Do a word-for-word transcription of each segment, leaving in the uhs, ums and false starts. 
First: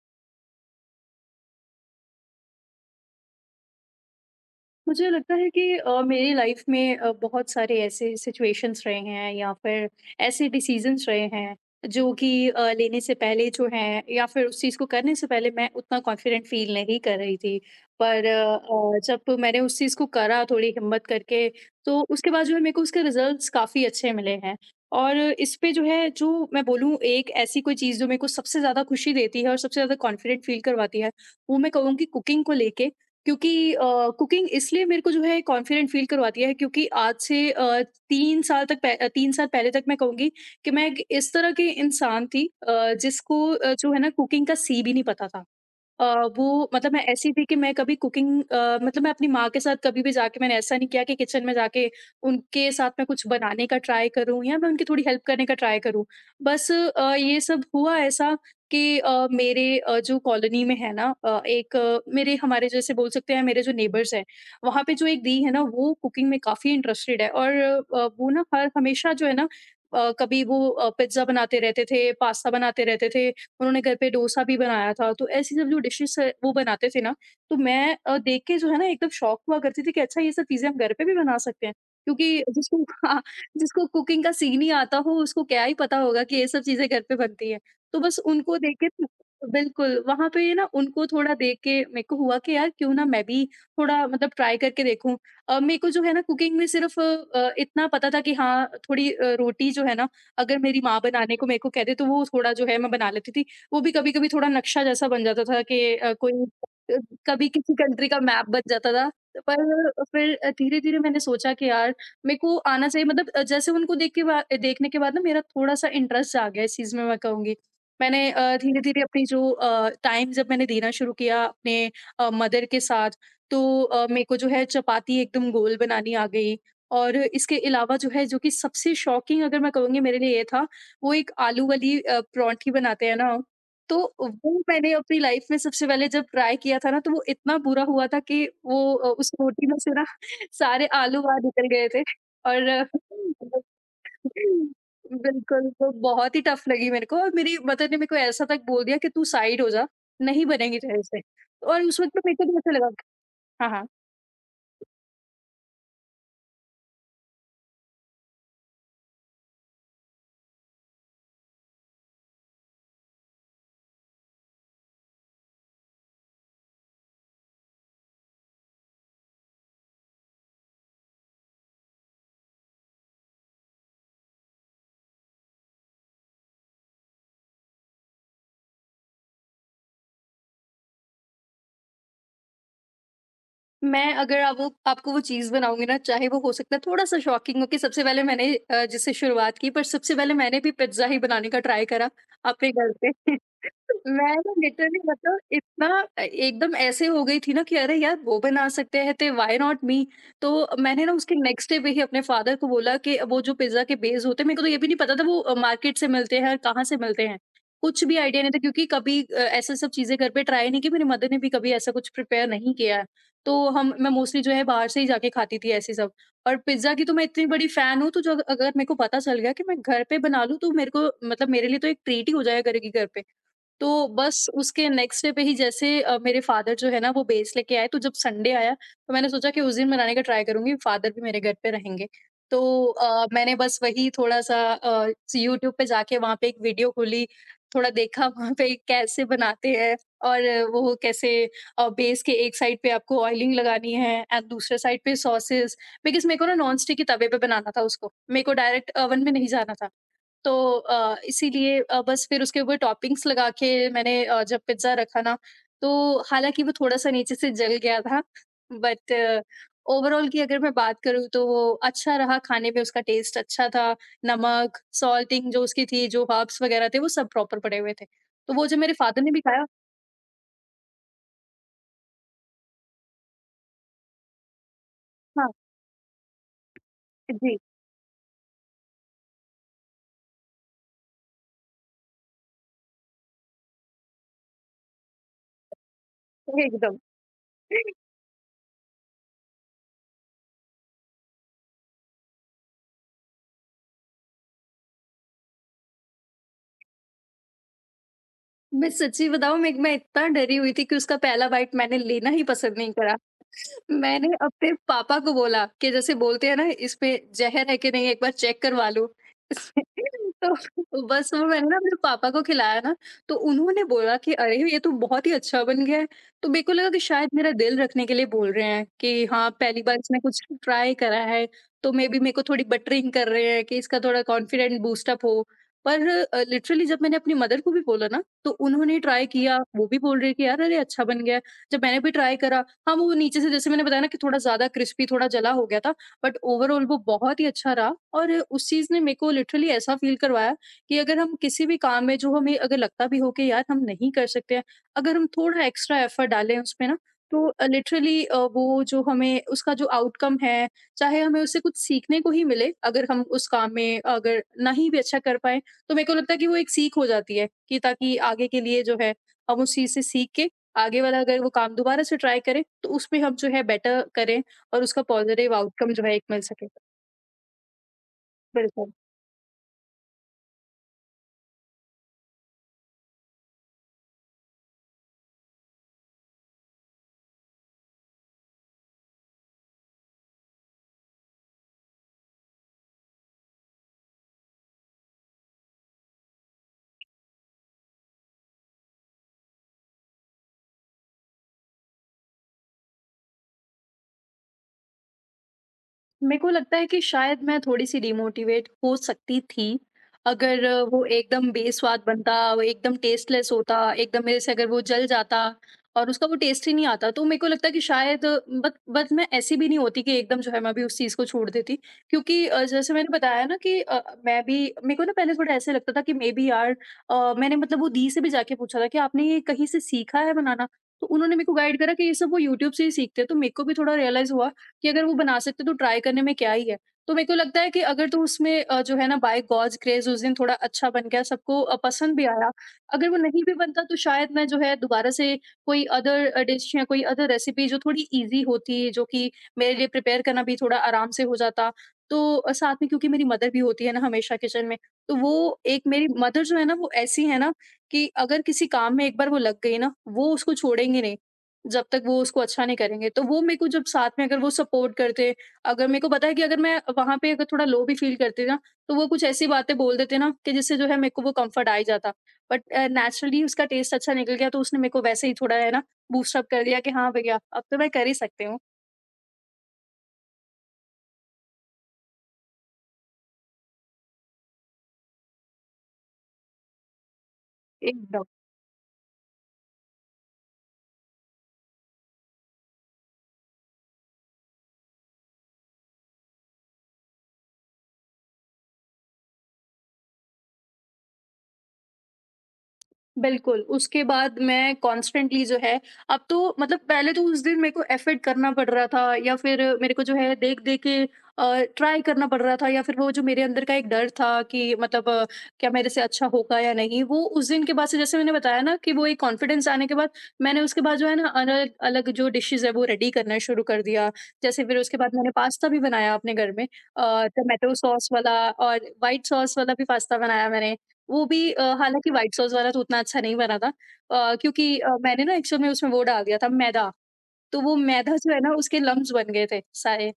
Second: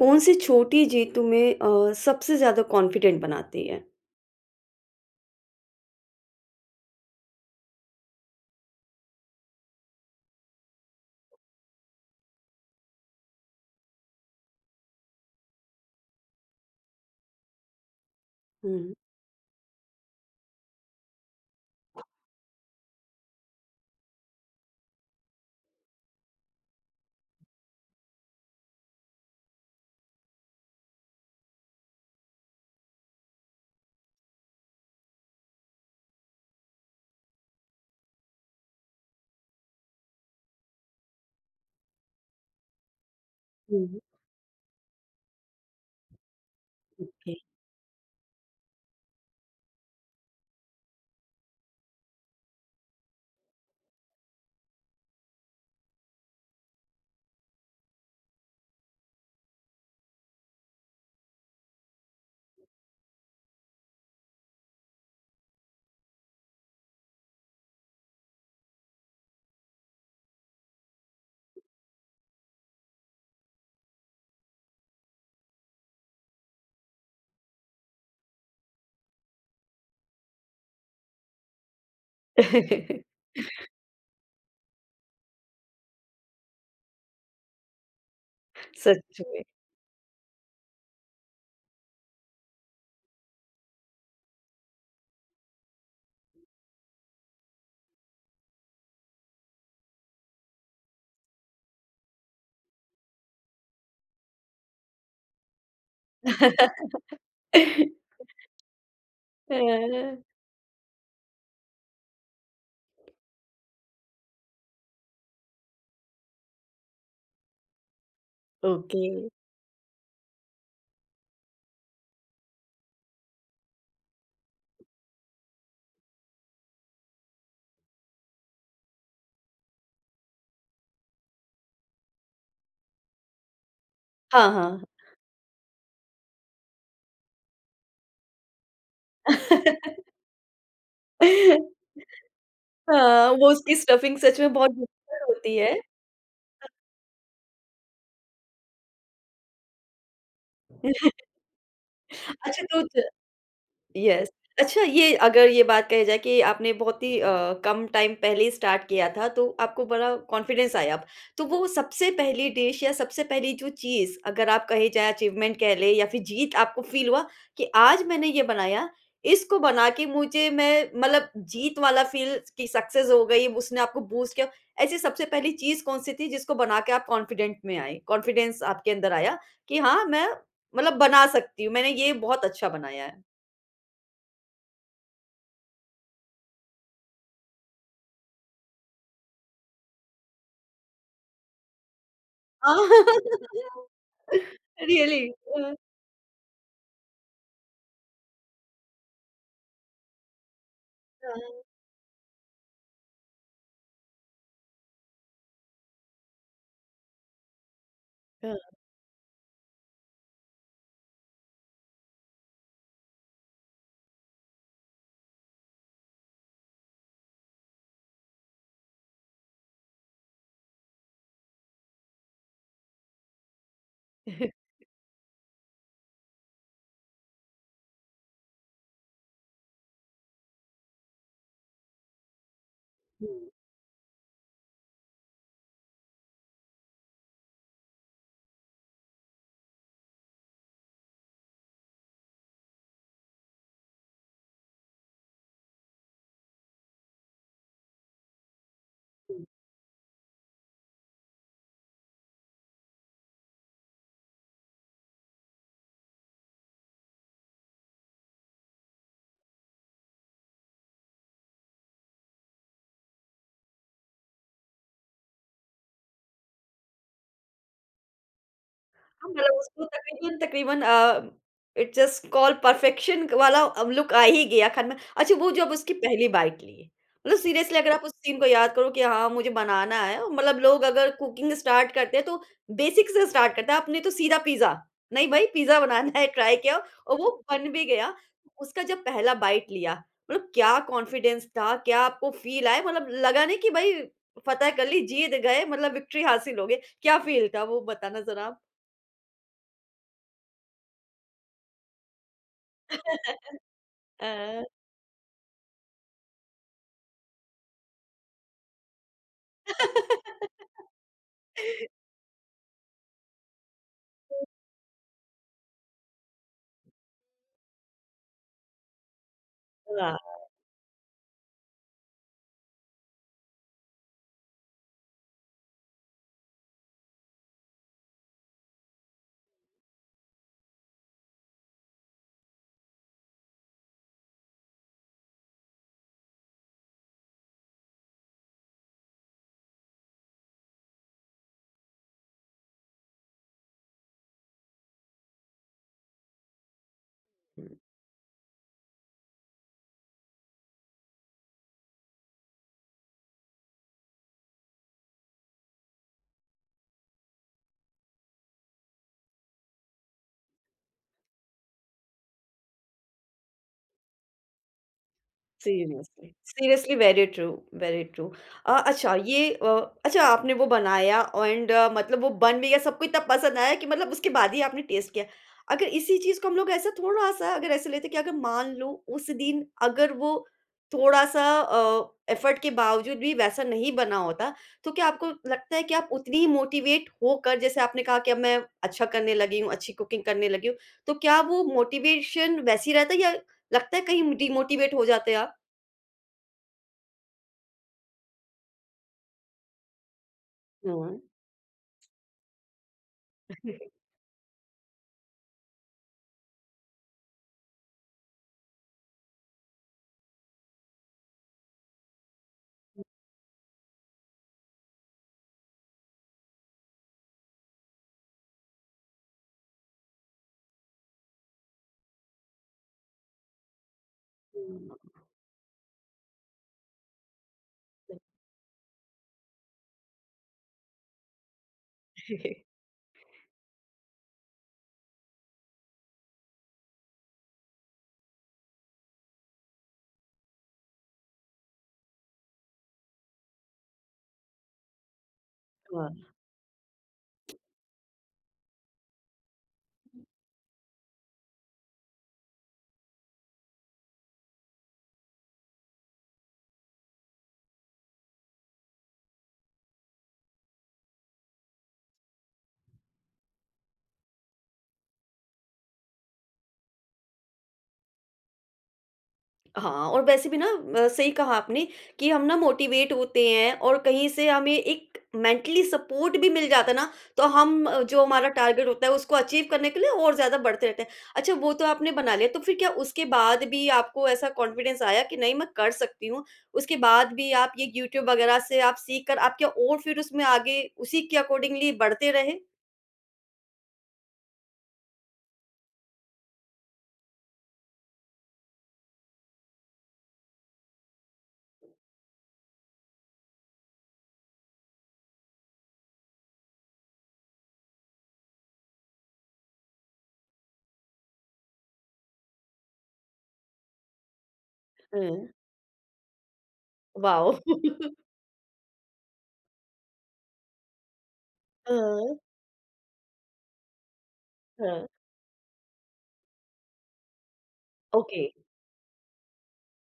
कौन सी छोटी जीत तुम्हें अ, सबसे ज़्यादा कॉन्फिडेंट बनाती है? मुझे लगता है कि अ, मेरी लाइफ में अ, बहुत सारे ऐसे सिचुएशंस रहे हैं या फिर ऐसे डिसीजंस रहे हैं जो कि अ, लेने से पहले जो है या फिर उस चीज़ को करने से पहले मैं उतना कॉन्फिडेंट फील नहीं कर रही थी, पर अ, हुँ। अ, जब मैंने उस चीज़ को करा थोड़ी हिम्मत करके तो उसके बाद जो है मेरे को उसके रिजल्ट्स काफ़ी अच्छे मिले हैं। और इस पे जो है जो मैं बोलूँ एक ऐसी कोई चीज़ जो मेरे को सबसे ज़्यादा खुशी देती है और सबसे ज़्यादा कॉन्फिडेंट फील करवाती है, वो मैं कहूँगी कुकिंग को लेके। क्योंकि अ, कुकिंग इसलिए मेरे को जो है कॉन्फिडेंट फील करवाती है क्योंकि आज से अ, तीन साल तक पह अ, तीन साल पहले तक मैं कहूँगी कि मैं एक इस तरह की इंसान थी, अ, जिसको अ, जो है हुँ। ना कुकिंग का सी भी नहीं पता था। अ, वो मतलब मैं ऐसी ओके। थी कि मैं कभी कुकिंग अ, मतलब मैं अपनी माँ के साथ कभी भी जाके मैंने ऐसा नहीं किया कि किचन में जाके उनके साथ मैं कुछ बनाने का ट्राई करूँ या मैं उनकी थोड़ी हेल्प करने का ट्राई करूँ। बस अ, ये सब हुआ ऐसा कि अ, मेरे अ, जो कॉलोनी में है ना, अ, एक अ, मेरे हमारे जैसे बोल सकते हैं, मेरे जो नेबर्स हैं, वहाँ पे जो एक दी है ना, वो कुकिंग में काफ़ी इंटरेस्टेड है और अ, वो ना हर हमेशा जो है ना, अ, कभी वो अ, पिज़्ज़ा बनाते रहते थे, पास्ता बनाते रहते थे। उन्होंने घर पे डोसा भी बनाया था, तो ऐसी सब जो डिशेज़ है वो बनाते थे ना, तो मैं अ, देख के जो है ना एकदम शॉक हुआ करती थी कि अच्छा ये सब चीज़ें हम घर पे भी बना सकते हैं। क्योंकि जिसको हाँ, जिसको कुकिंग का सीन ही आता हो उसको क्या ही पता होगा कि ये सब चीज़ें घर पे बनती हैं। तो बस उनको देख के, तो सच में। बिल्कुल, वहाँ पे ना उनको थोड़ा देख के मेरे को हुआ कि यार क्यों ना मैं भी थोड़ा मतलब ट्राई करके देखूँ। अ, मेरे को जो है ना कुकिंग में सिर्फ़ अ, अ, इतना पता था कि हाँ, थोड़ी अ, रोटी जो है ना, अगर मेरी माँ बनाने को मेरे को कह दे तो वो थोड़ा जो है मैं बना लेती थी। वो भी कभी-कभी थोड़ा नक्शा जैसा बन जाता था कि अ, कोई अ, कभी किसी कंट्री का मैप बन जाता था। अ, पर फिर अ, धीरे-धीरे मैंने सोचा कि यार मेरे को आना चाहिए, मतलब अ, जैसे उनको देख के बा देखने के बाद ना मेरा थोड़ा-सा इंटरेस्ट जाग गया इस चीज़ में, मैं कहूँगी। मैंने अ, धीरे-धीरे ओके। अपनी जो अ, टाइम जब मैंने देना शुरू किया अपने अ, मदर के साथ, तो अ, मेरे को जो है चपाती एकदम गोल बनानी आ गई। और इसके अलावा जो है, जो कि सबसे शॉकिंग अगर मैं कहूँगी मेरे लिए ये था, वो एक आलू वाली अ, पराँठी बनाते हैं ना, तो हाँ, वो हाँ। मैंने अपनी लाइफ में सबसे पहले जब ट्राई किया था ना, तो वो इतना बुरा हुआ था कि वो, अ, उस रोटी में से ना सारे आलू बाहर निकल गए थे। और हाँ, वो अ, उसकी स्टफिंग सच में बहुत भयंकर होती बिल्कुल, है। तो बहुत ही टफ लगी मेरे को, और मेरी मदर ने मेरे को ऐसा तक बोल दिया कि तू साइड हो जा, नहीं बनेगी तेरे से। और उस वक़्त तो मेरे को भी अच्छा ऐसा तो लगा। च हाँ, हाँ। यस। अच्छा ये अगर ये बात कही जाए कि आपने बहुत ही अ, कम टाइम पहले ही स्टार्ट किया था, तो आपको बड़ा कॉन्फिडेंस आया अब। तो वो सबसे पहली डिश या सबसे पहली जो चीज़ अगर आप कही जाए अचीवमेंट कह लें या फिर जीत आपको फ़ील हुआ कि आज मैंने ये बनाया, इसको बना के मुझे मैं मतलब जीत वाला फ़ील कि सक्सेस हो गई, उसने आपको बूस्ट किया। ऐसी सबसे पहली चीज़ कौन-सी थी जिसको बना के आप कॉन्फिडेंट में आए? कॉन्फिडेंस आपके अंदर आया कि हाँ, मैं मतलब बना सकती हूँ, मैंने ये बहुत अच्छा बनाया है। मैं अगर आप वो आपको वो चीज़ बनाऊँगी ना, चाहे वो हो सकता है थोड़ा-सा शॉकिंग हो कि सबसे पहले मैंने अ, जिससे शुरुआत की, पर सबसे पहले मैंने भी पिज़्ज़ा ही बनाने का ट्राई करा अपने घर पे। मैं ना लिटरली Really? मतलब Uh, इतना अ, एकदम ऐसे हो गई थी ना कि अरे यार वो बना सकते हैं तो व्हाई नॉट मी? तो मैंने ना उसके नेक्स्ट डे पे ही अपने फ़ादर को बोला कि वो जो पिज़्ज़ा के बेस होते हैं, मेरे को तो ये भी नहीं पता था वो अ, मार्केट से मिलते हैं और कहाँ से मिलते हैं। कुछ भी आइडिया नहीं था, uh, क्योंकि कभी अ, ऐसे सब चीज़ें घर पे ट्राई नहीं की, मेरी मदर ने भी कभी ऐसा कुछ प्रिपेयर नहीं किया है। तो हम मैं मोस्टली जो है बाहर से ही जाके खाती थी ऐसे सब। और पिज़्ज़ा की तो मैं इतनी बड़ी फ़ैन हूँ, तो जो अग- अगर मेरे को पता चल गया कि मैं घर पे बना लूँ तो मेरे को, मतलब मेरे लिए तो एक ट्रीट ही हो जाया करेगी घर पे। तो बस uh. उसके नेक्स्ट डे पे ही जैसे अ, मेरे फादर जो है ना वो बेस लेके आए, तो जब संडे आया तो मैंने सोचा कि उस दिन बनाने का ट्राई करूंगी, फादर भी मेरे घर पे रहेंगे। तो अ, मैंने बस वही थोड़ा सा अ, यूट्यूब पे जाके वहाँ पे एक वीडियो खोली, थोड़ा देखा वहाँ पे कैसे बनाते हैं, और वो कैसे बेस के एक साइड पे आपको ऑयलिंग लगानी है एंड दूसरे साइड पे सॉसेस, बिकॉज मेरे को ना नॉन स्टिक के तवे पे बनाना था उसको, मेरे को डायरेक्ट ओवन में नहीं जाना था। तो अ, इसीलिए अ, बस फिर उसके ऊपर टॉपिंग्स लगा के मैंने अ, जब पिज़्ज़ा रखा ना, तो हालाँकि वो थोड़ा-सा नीचे से जल गया था, बट ओवरऑल की अगर मैं बात करूँ तो वो अच्छा रहा खाने में, उसका टेस्ट अच्छा था, नमक, सॉल्टिंग जो उसकी थी, जो हर्ब्स वगैरह थे, वो सब प्रॉपर पड़े हुए थे। तो वो जो मेरे फ़ादर हाँ, ने भी मतलब खाया। उसको तकरीबन तकरीबन uh, it's just called perfection वाला अब लुक आ ही गया खाने में। अच्छा वो हाँ, जब उसकी पहली बाइट ली, मतलब जी, सीरियसली अगर आप उस सीन को याद करो कि हाँ, मुझे बनाना है और मतलब लोग अगर कुकिंग स्टार्ट करते हैं तो बेसिक से स्टार्ट करते हैं, आपने तो सीधा पिज़्ज़ा, नहीं भाई पिज़्ज़ा बनाना है ट्राई किया एकदम। और वो बन भी गया। तो उसका जब पहला बाइट लिया, मतलब क्या कॉन्फिडेंस था, क्या आपको फील आया मतलब लगा नहीं कि भाई फतह कर ली, जीत गए मतलब विक्ट्री हासिल हो गई, क्या फील था वो बताना ज़रा? मैं सच्ची बताऊँ, मैं मैं इतना डरी हुई थी कि उसका पहला बाइट मैंने लेना ही पसंद नहीं करा। मैंने 嗯。अपने पापा को बोला कि जैसे बोलते हैं ना, इसमें ज़हर है कि नहीं एक बार चेक करवा लो। तो बस वो मैंने ना अपने पापा को खिलाया ना, तो उन्होंने बोला कि अरे ये तो बहुत ही अच्छा बन गया है। तो मेरे को लगा कि शायद मेरा दिल रखने के लिए बोल रहे हैं कि हाँ, पहली बार 是吧। इसने कुछ ट्राई करा है, तो मे बी मेरे को थोड़ी बटरिंग कर रहे हैं कि इसका थोड़ा कॉन्फिडेंट बूस्ट अप हो। पर अ, लिटरली जब मैंने अपनी मदर को भी बोला ना, तो उन्होंने ट्राई किया, वो भी बोल रहे हैं कि यार अरे अच्छा बन गया है। जब मैंने भी ट्राई करा, हाँ, वो नीचे से, जैसे मैंने बताया ना, कि थोड़ा ज़्यादा क्रिस्पी थोड़ा जला हो गया था, बट ओवरऑल वो बहुत ही अच्छा रहा। और उस चीज़ ने मेरे को लिटरली ऐसा फ़ील करवाया कि अगर हम किसी भी काम में, जो हमें अगर लगता भी हो कि यार हम नहीं कर सकते हैं, अगर हम थोड़ा एक्स्ट्रा एफ़र्ट डालें उसमें ना, तो अ, लिटरली अ, वो जो हमें उसका जो आउटकम है, चाहे हमें उससे कुछ सीखने को ही मिले, अगर हम उस काम में अगर नहीं भी अच्छा कर पाएँ, तो मेरे को लगता है कि वो एक सीख हो जाती है कि ताकि आगे के लिए जो है हम उस चीज़ से सीख के आगे वाला अगर वो काम दोबारा से ट्राई करें तो उसमें हम जो है बेटर करें और उसका पॉजिटिव आउटकम जो है एक सीरियसली, मिल सके। Seriously very true, very true. अ, बिल्कुल। अच्छा ये अ, अच्छा आपने वो बनाया एंड मतलब वो बन भी गया, सबको इतना पसंद आया कि मतलब उसके बाद ही आपने टेस्ट किया। अगर इसी चीज़ को हम लोग ऐसा थोड़ा-सा अगर ऐसे लेते कि अगर मान लो उस दिन अगर वो थोड़ा-सा अ, एफर्ट के बावजूद भी वैसा नहीं बना होता, तो क्या आपको लगता है कि आप उतनी ही मोटिवेट होकर जैसे आपने कहा कि अब मैं अच्छा करने लगी हूँ, अच्छी कुकिंग करने लगी हूँ, तो क्या वो मोटिवेशन वैसी रहता है या लगता है कहीं डिमोटिवेट हो जाते हैं आप? मेरे को लगता है कि शायद मैं थोड़ी-सी डिमोटिवेट हो सकती थी, अगर वो हाँ। एकदम बेस्वाद बनता, वो एकदम टेस्टलेस होता, एकदम मेरे से अगर वो जल जाता और उसका वो टेस्ट ही नहीं आता, तो मेरे को लगता है कि शायद बट बट मैं ऐसी भी नहीं होती कि एकदम जो है मैं अभी उस चीज़ को छोड़ देती। क्योंकि अ, जैसे मैंने बताया ना कि अ, मैं भी, मेरे को ना पहले थोड़ा ऐसे लगता था कि मेबी यार अ, मैंने मतलब वो दी से भी जाके पूछा था कि आपने ये कहीं से सीखा है बनाना? तो उन्होंने मेरे को गाइड करा कि ये सब वो यूट्यूब से ही सीखते हैं, तो मेरे को भी थोड़ा रियलाइज़ हुआ कि अगर हुँ। वो बना सकते तो ट्राई करने में क्या ही है। तो मेरे को लगता है कि अगर तू उसमें अ, जो है ना बाय गॉड्स ग्रेस उस दिन थोड़ा अच्छा बन गया, सबको अ, पसंद भी आया। अगर वो नहीं भी बनता तो शायद मैं जो है दोबारा से कोई अदर अ, डिश या कोई अदर रेसिपी जो थोड़ी ईज़ी होती, जो कि मेरे लिए प्रिपेयर करना भी थोड़ा आराम से हो जाता। तो अ, साथ में क्योंकि मेरी मदर भी होती है ना हमेशा किचन में, तो वो एक मेरी हाँ। मदर जो है ना वो ऐसी है ना कि अगर किसी काम में एक बार वो लग गई ना, वो उसको छोड़ेंगी नहीं। जब तक वो उसको अच्छा नहीं करेंगे। तो वो मेरे को जब साथ में अगर वो सपोर्ट करते, अगर मेरे को पता है कि अगर मैं वहाँ पे अगर थोड़ा लो भी फ़ील करती ना, तो वो कुछ ऐसी बातें बोल देते ना कि जिससे जो है मेरे को वो कम्फ़र्ट आ ही जाता। बट अ, नेचुरली उसका टेस्ट अच्छा निकल गया तो उसने मेरे को वैसे ही थोड़ा है ना बूस्ट अप कर दिया कि हाँ भैया, अब तो मैं कर ही सकती हूँ। हाँ, और वैसे भी ना अ, सही कहा आपने कि हम ना मोटिवेट होते हैं और कहीं से हमें एक मेंटली सपोर्ट भी मिल जाता है ना, तो हम अ, जो एकदम। हमारा टारगेट होता है उसको अचीव करने के लिए और ज़्यादा बढ़ते रहते हैं। अच्छा वो तो आपने बना लिया, तो फिर क्या उसके बाद भी आपको ऐसा कॉन्फिडेंस आया कि नहीं मैं कर सकती हूँ? उसके बाद भी आप ये यूट्यूब वगैरह से आप सीख कर आप क्या और फिर उसमें आगे उसी के अकॉर्डिंगली बढ़ते रहे? बिल्कुल, उसके बाद मैं कॉन्स्टेंटली जो है अब तो मतलब पहले तो उस दिन मेरे को एफर्ट करना पड़ रहा था या फिर मेरे को जो है देख-देख के अ, ट्राई करना पड़ रहा था या फिर वो जो मेरे अंदर का एक डर था कि मतलब अ, क्या मेरे से अच्छा होगा या नहीं? वो उस दिन के बाद से जैसे मैंने बताया ना कि वो एक कॉन्फिडेंस आने के बाद मैंने उसके बाद जो है ना अलग-अलग जो डिशेज़ है वो रेडी करना शुरू कर दिया। जैसे फिर उसके बाद मैंने हाँ। पास्ता भी बनाया अपने घर में अ, वाओ! टोमेटो सॉस वाला और व्हाइट सॉस वाला भी पास्ता बनाया मैंने। वो भी अ, हालाँकि व्हाइट हाँ, सॉस वाला तो उतना अच्छा नहीं बना था अ, क्योंकि अ, हाँ। मैंने ना एक्चुअल में उसमें वो डाल दिया था मैदा, तो वो मैदा जो है ओके। ना उसके लम्प्स बन गए थे सारे।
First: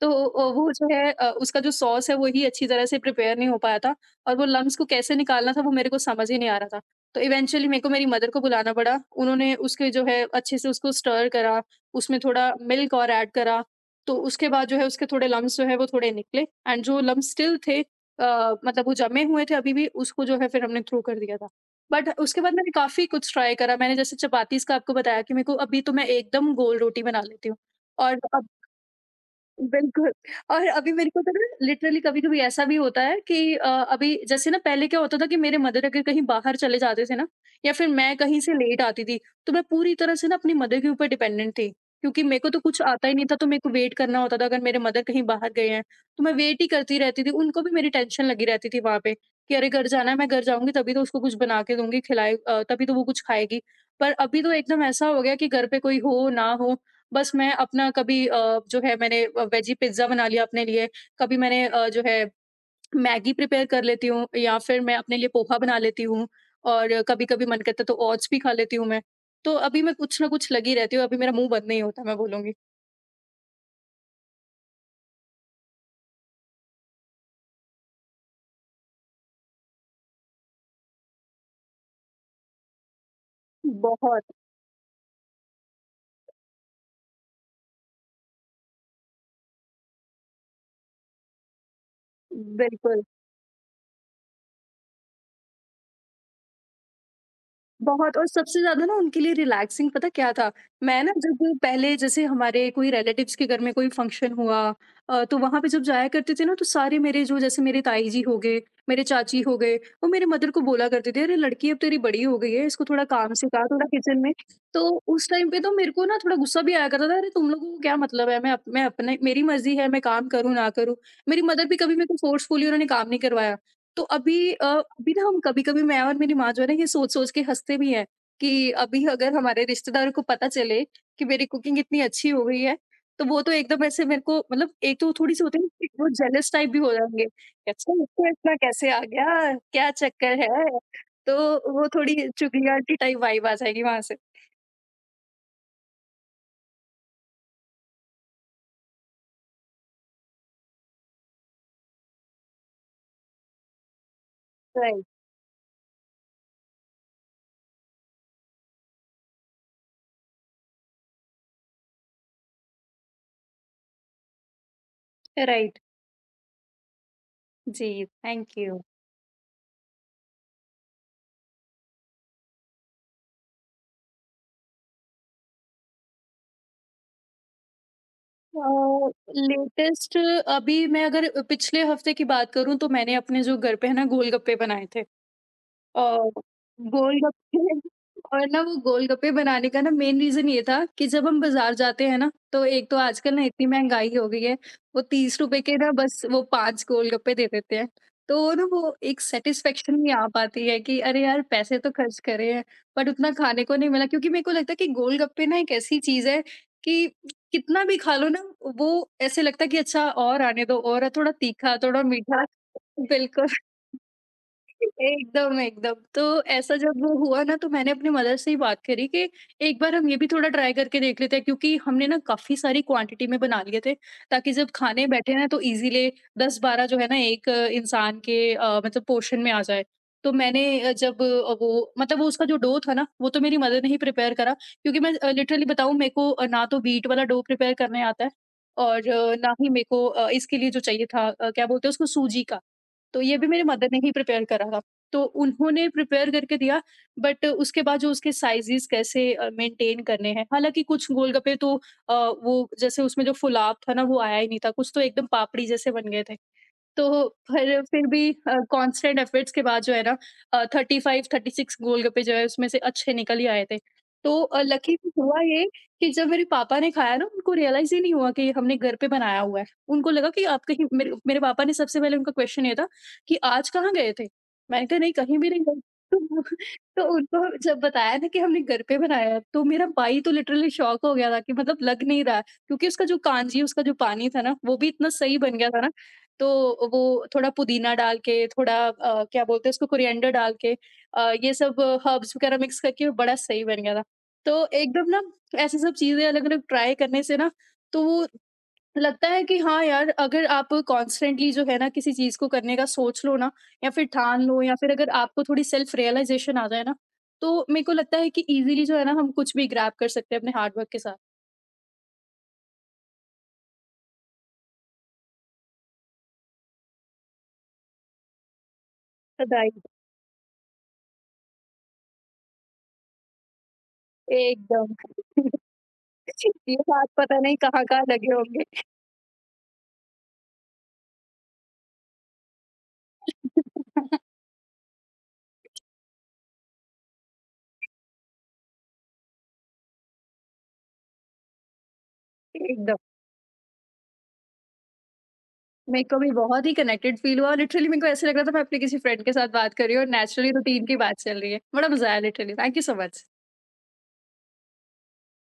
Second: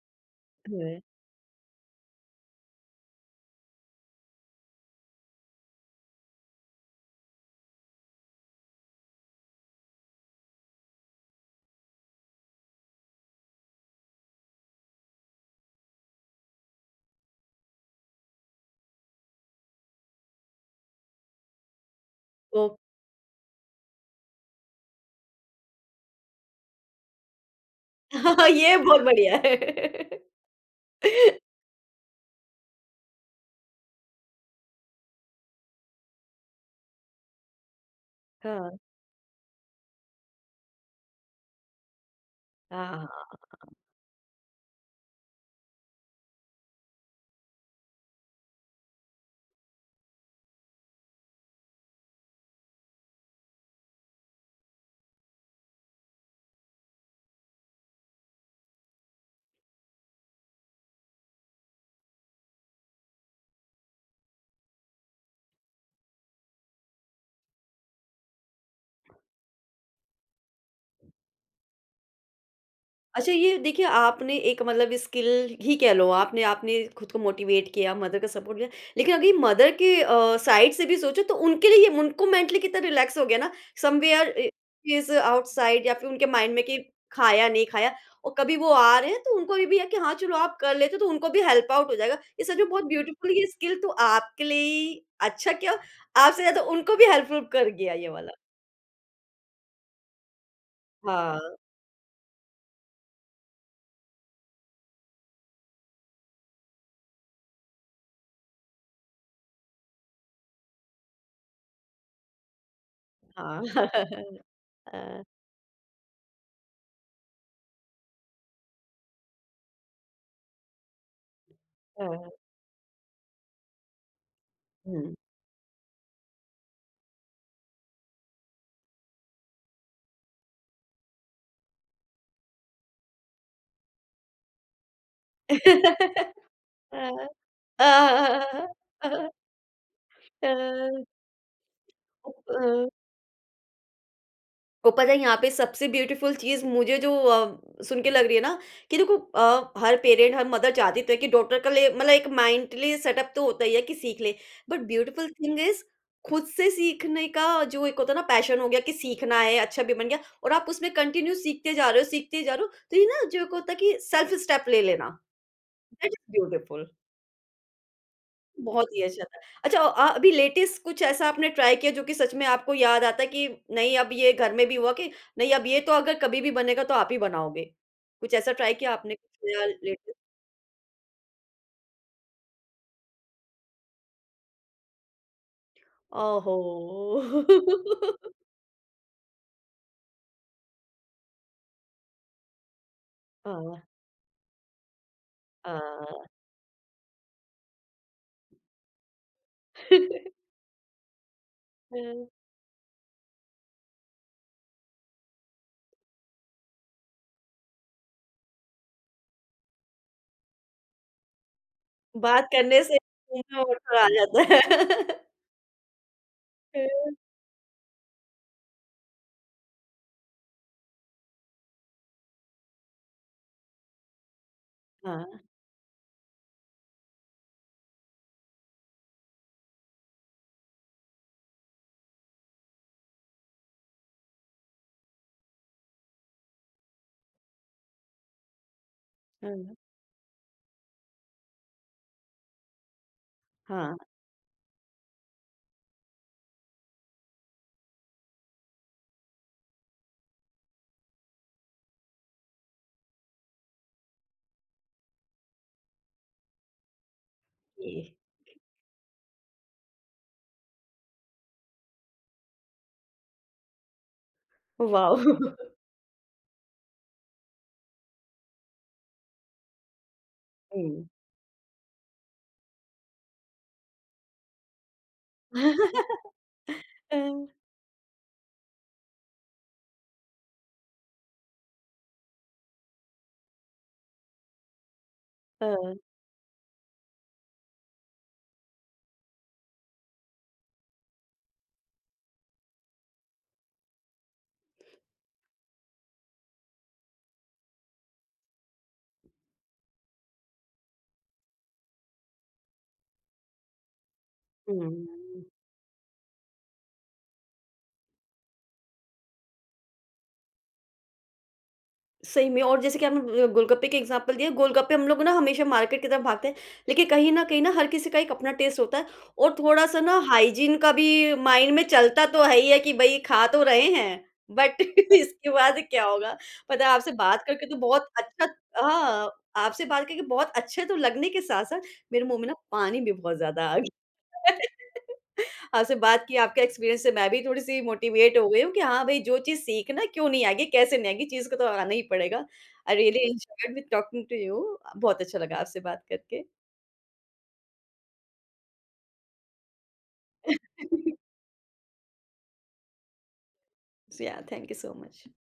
तो अ, वो जो हाँ। है अ, उसका जो सॉस है, वो ही अच्छी तरह से प्रिपेयर नहीं हो पाया था और वो लम्स को कैसे निकालना था, वो मेरे को समझ ही नहीं आ रहा था। तो इवेंचुअली मेरे को मेरी मदर को बुलाना पड़ा। उन्होंने उसके जो है अच्छे से उसको स्टर करा, उसमें थोड़ा मिल्क और ऐड करा, तो उसके बाद जो है उसके थोड़े लम्स जो है वो थोड़े निकले एंड जो लम्स स्टिल थे अ, मतलब वो जमे हुए थे अभी भी, उसको जो है फिर हमने थ्रो कर दिया था। बट उसके बाद ओ। मैंने काफ़ी कुछ ट्राई करा। मैंने जैसे चपातीज़ का आपको बताया कि मेरे को अभी तो मैं एकदम गोल रोटी बना लेती हूँ और हाँ, ये बहुत बढ़िया है। बिल्कुल। और अभी मेरे को तो ना लिटरली कभी-कभी ऐसा भी होता है कि अ, अभी जैसे ना पहले क्या होता था कि मेरे मदर अगर कहीं बाहर चले जाते थे ना या फिर मैं कहीं से हाँ, लेट आती थी, तो मैं पूरी तरह से ना अपनी मदर के ऊपर डिपेंडेंट थी। क्योंकि मेरे को तो कुछ हाँ, आता ही नहीं था, हाँ। तो मेरे को वेट करना होता था अगर मेरे मदर कहीं बाहर गए हैं, तो मैं वेट ही करती रहती थी। उनको भी मेरी टेंशन लगी रहती थी वहाँ पे कि अरे घर जाना है, मैं घर जाऊँगी तभी तो उसको कुछ बना के दूँगी, खिलाए अ, तभी तो वो कुछ खाएगी। पर अभी तो एकदम ऐसा हो गया कि घर पे कोई हो ना हो, बस मैं अपना कभी अ, जो है मैंने अ, वेजी पिज़्ज़ा बना लिया अपने लिए, कभी मैंने अ, जो है मैगी प्रिपेयर कर लेती हूँ या फिर मैं अपने लिए पोहा बना लेती हूँ और कभी-कभी मन करता है तो ओट्स भी खा लेती हूँ मैं। तो अभी मैं कुछ ना कुछ लगी रहती हूँ, अभी मेरा मुँह बंद नहीं होता, मैं बोलूँगी। अच्छा ये देखिए आपने एक मतलब स्किल ही कह लो आपने आपने खुद को मोटिवेट किया, मदर का सपोर्ट लिया। लेकिन अगर ये मदर के अ, साइड से भी सोचो तो उनके लिए ये- उनको मेंटली कितना रिलैक्स हो गया ना बहुत, समवेयर इ इज़ आउटसाइड या फिर उनके माइंड में कि खाया नहीं खाया और कभी वो आ रहे हैं तो उनको ये भी है कि हाँ, चलो आप कर लेते हो तो उनको भी हेल्प आउट हो जाएगा। ये सच में बहुत बिल्कुल। ब्यूटीफुल ये स्किल तो आपके लिए ही अच्छा क्या आपसे ज़्यादा उनको भी हेल्पफुल कर गया ये बहुत, और वाला। सबसे ज़्यादा ना उनके लिए रिलैक्सिंग पता क्या था? मैं ना जब 好，पहले जैसे हमारे कोई रिलेटिव्स के घर में कोई फंक्शन हुआ अ, तो वहाँ पे जब जाया करते थे ना तो सारे मेरे जो जैसे मेरे ताई जी हो गए, मेरे चाची हो गए, वो मेरे मदर को बोला करते थे, "अरे लड़की अब तेरी बड़ी हो गई है, इसको थोड़ा काम 好，सिखा, थोड़ा किचन में।" 呵 तो 呵呵，उस टाइम पे तो मेरे को ना थोड़ा गुस्सा भी आया करता था, "अरे तुम लोगों को क्या मतलब है? मैं अप मैं अपने मेरी मर्ज़ी है, मैं काम करूँ ना करूँ।" मेरी मदर भी कभी मेरे को 嗯 फोर्सफुली उन्होंने काम नहीं करवाया। तो अभी अ, अभी 嗯 ना हम कभी-कभी, मैं और मेरी माँ जो है ना, ये सोच-सोच के हँसते भी हैं कि अभी अगर हमारे रिश्तेदारों को पता चले कि मेरी कुकिंग इतनी अच्छी हो गई है, तो वो तो एकदम ऐसे मेरे को मतलब एक तो थोड़ी-सी होती है ना कि वो जेलस टाइप भी हो 嗯，जाएँगे कि 呵 अच्छा इसको 呵 इतना कैसे आ 呵呵，गया? क्या चक्कर है? 嗯嗯嗯嗯嗯嗯 तो वो थोड़ी 嗯嗯 चुगलियाती 嗯。टाइप वाइब आ जाएगी वहाँ से। और पता है यहाँ पे सबसे ब्यूटीफुल चीज़ मुझे जो अ, सुन के लग रही है ना कि देखो अ, हर पेरेंट हर मदर चाहती तो है कि डॉक्टर का लिए मतलब एक माइंडली सेटअप तो होता ही है कि सीख ले but right, beautiful thing is खुद से सीखने का जो एक होता है ना पैशन हो गया कि सीखना है अच्छा भी बन गया और आप उसमें कंटिन्यू सीखते जा रहे हो सीखते जा रहे हो तो ये ना जो एक होता है कि सेल्फ स्टेप ले लेना राइट। दैट इज ब्यूटीफुल जी, थैंक यू। बहुत ही अच्छा था। अच्छा अ, अभी लेटेस्ट कुछ ऐसा आपने ट्राई किया जो कि सच में आपको याद आता है कि नहीं अब ये घर में भी हुआ कि नहीं अब ये तो अगर कभी भी बनेगा तो आप ही बनाओगे। कुछ ऐसा ट्राई किया अ, आपने कुछ नया लेटेस्ट। लेटेस्ट? अभी मैं अगर पिछले हफ़्ते की बात करूँ तो मैंने अपने जो घर पे है ना गोलगप्पे बनाए थे। और ओहो! गोलगप्पे और ना वो गोलगप्पे बनाने का ना मेन रीज़न ये था कि जब हम बाज़ार जाते हैं ना, तो एक तो आजकल ना अ, इतनी महँगाई हो गई है, वो तीस रुपए के अ, ना बस वो पाँच गोलगप्पे दे देते हैं। तो ना वो एक अ, सैटिस्फैक्शन नहीं आ पाती है कि अरे यार पैसे तो खर्च करे हैं, बट उतना खाने को नहीं मिला, क्योंकि मेरे को लगता है कि गोलगप्पे ना एक ऐसी चीज़ है कि कितना भी खा लो ना, वो ऐसे लगता है कि अच्छा और आने दो, और थोड़ा तीखा, थोड़ा मीठा बात करने से मुँह बिल्कुल। में वाटर आ जाता है। एकदम, एकदम। तो ऐसा अ, जब वो हुआ ना तो मैंने अपनी मदर से ही बात करी कि एक बार हम ये भी थोड़ा ट्राई करके देख लेते हैं, क्योंकि हमने ना काफ़ी सारी क्वांटिटी में बना लिए थे ताकि जब खाने बैठे हाँ, ना तो इज़िली दस बारह जो है ना एक अ, इंसान के अ, मतलब पोर्शन में आ जाए। तो मैंने अ, जब अ, वो मतलब वो उसका जो डो था ना वो तो मेरी मदर ने ही प्रिपेयर करा, क्योंकि मैं अ, लिटरली बताऊँ मेरे को अ, ना तो व्हीट वाला डो प्रिपेयर करने आता है और अ, ना ही हाँ, मेरे को अ, इसके लिए जो चाहिए था अ, क्या बोलते हैं उसको, सूजी का। तो ये भी मेरी मदर हाँ, ने ही प्रिपेयर करा था। तो उन्होंने प्रिपेयर करके दिया, बट उसके बाद जो उसके साइज़ेज़ कैसे अ, मेंटेन करने हैं, हालाँकि कुछ गोलगप्पे तो अ, वो जैसे उसमें जो फुलाव था ना वो आया ही नहीं था, कुछ तो एकदम पापड़ी जैसे बन गए थे। तो पर ये फिर भी अ, कांस्टेंट एफर्ट्स के बाद जो है ना अ, पैंतीस, छत्तीस गोलगप्पे जो है उसमें से अच्छे निकल ही आए थे। तो अ, लकी वाओ! हुआ ये कि जब मेरे पापा ने खाया ना उनको रियलाइज़ ही नहीं हुआ कि हमने घर पे बनाया हुआ है। उनको लगा कि आप कहीं हुँ। मेरे मेरे पापा ने सबसे पहले उनका क्वेश्चन ये था कि आज कहाँ गए थे? मैंने कहा नहीं, कहीं भी नहीं गए। तो वो- तो अ, उनको जब बताया ना कि हमने घर पे बनाया है तो मेरा भाई तो लिटरली शॉक हो गया था कि मतलब लग नहीं रहा है, क्योंकि उसका जो कांजी, उसका जो पानी था ना वो भी इतना सही बन अ, गया था ना। तो वो थोड़ा पुदीना डाल के, थोड़ा अ, क्या बोलते हैं उसको, कोरिएंडर डाल के अ, ये सब हर्ब्स वगैरह मिक्स करके बड़ा सही बन गया था। तो एकदम ना ऐसी सब चीज़ें अलग-अलग ट्राई करने से ना, तो वो लगता है कि हाँ यार, अगर आप कॉन्स्टेंटली जो है ना किसी चीज़ को करने का सोच लो ना या फिर ठान लो, या फिर अगर आपको हुँ। थोड़ी सेल्फ रियलाइज़ेशन आ जाए ना, तो मेरे को लगता है कि ईज़िली जो है ना हम कुछ भी ग्रैब कर सकते हैं अपने हार्ड वर्क के साथ। सही में और जैसे कि आपने अ, गोलगप्पे का एग्ज़ाम्पल दिया, गोलगप्पे हम लोग ना हमेशा मार्केट की तरफ भागते हैं, लेकिन कहीं न कहीं ना हर किसी का एक अपना टेस्ट होता है और राइट, थोड़ा-सा ना हाइजीन का भी माइंड में चलता तो है ही है कि भई खा तो रहे हैं, बट एकदम। इसके बाद क्या होगा? ये पता है बात आपसे पता बात नहीं करके तो कहाँ-कहाँ बहुत लगे अच्छा होंगे। हाँ, आपसे बात करके बहुत अच्छे तो लगने के साथ-साथ मेरे मुँह में ना पानी भी बहुत ज़्यादा आ गया है। आपसे बात की, आपके एक्सपीरियंस से मैं भी थोड़ी-सी मोटिवेट हो गई हूँ कि हाँ भई, जो चीज़ सीखना क्यों नहीं आएगी, कैसे नहीं आएगी, चीज़ को तो आना ही पड़ेगा। आई एकदम। Really enjoyed with talking to you. बहुत अच्छा लगा आपसे मेरे बात को भी करके। बहुत ही कनेक्टेड फ़ील हुआ और लिटरली मेरे को ऐसा लग रहा था मैं अपने किसी फ्रेंड के साथ बात कर रही हूँ और नेचुरली रूटीन की बात चल रही है। बड़ा मज़ा आया literally. Thank you so much. So yeah, thank you so much.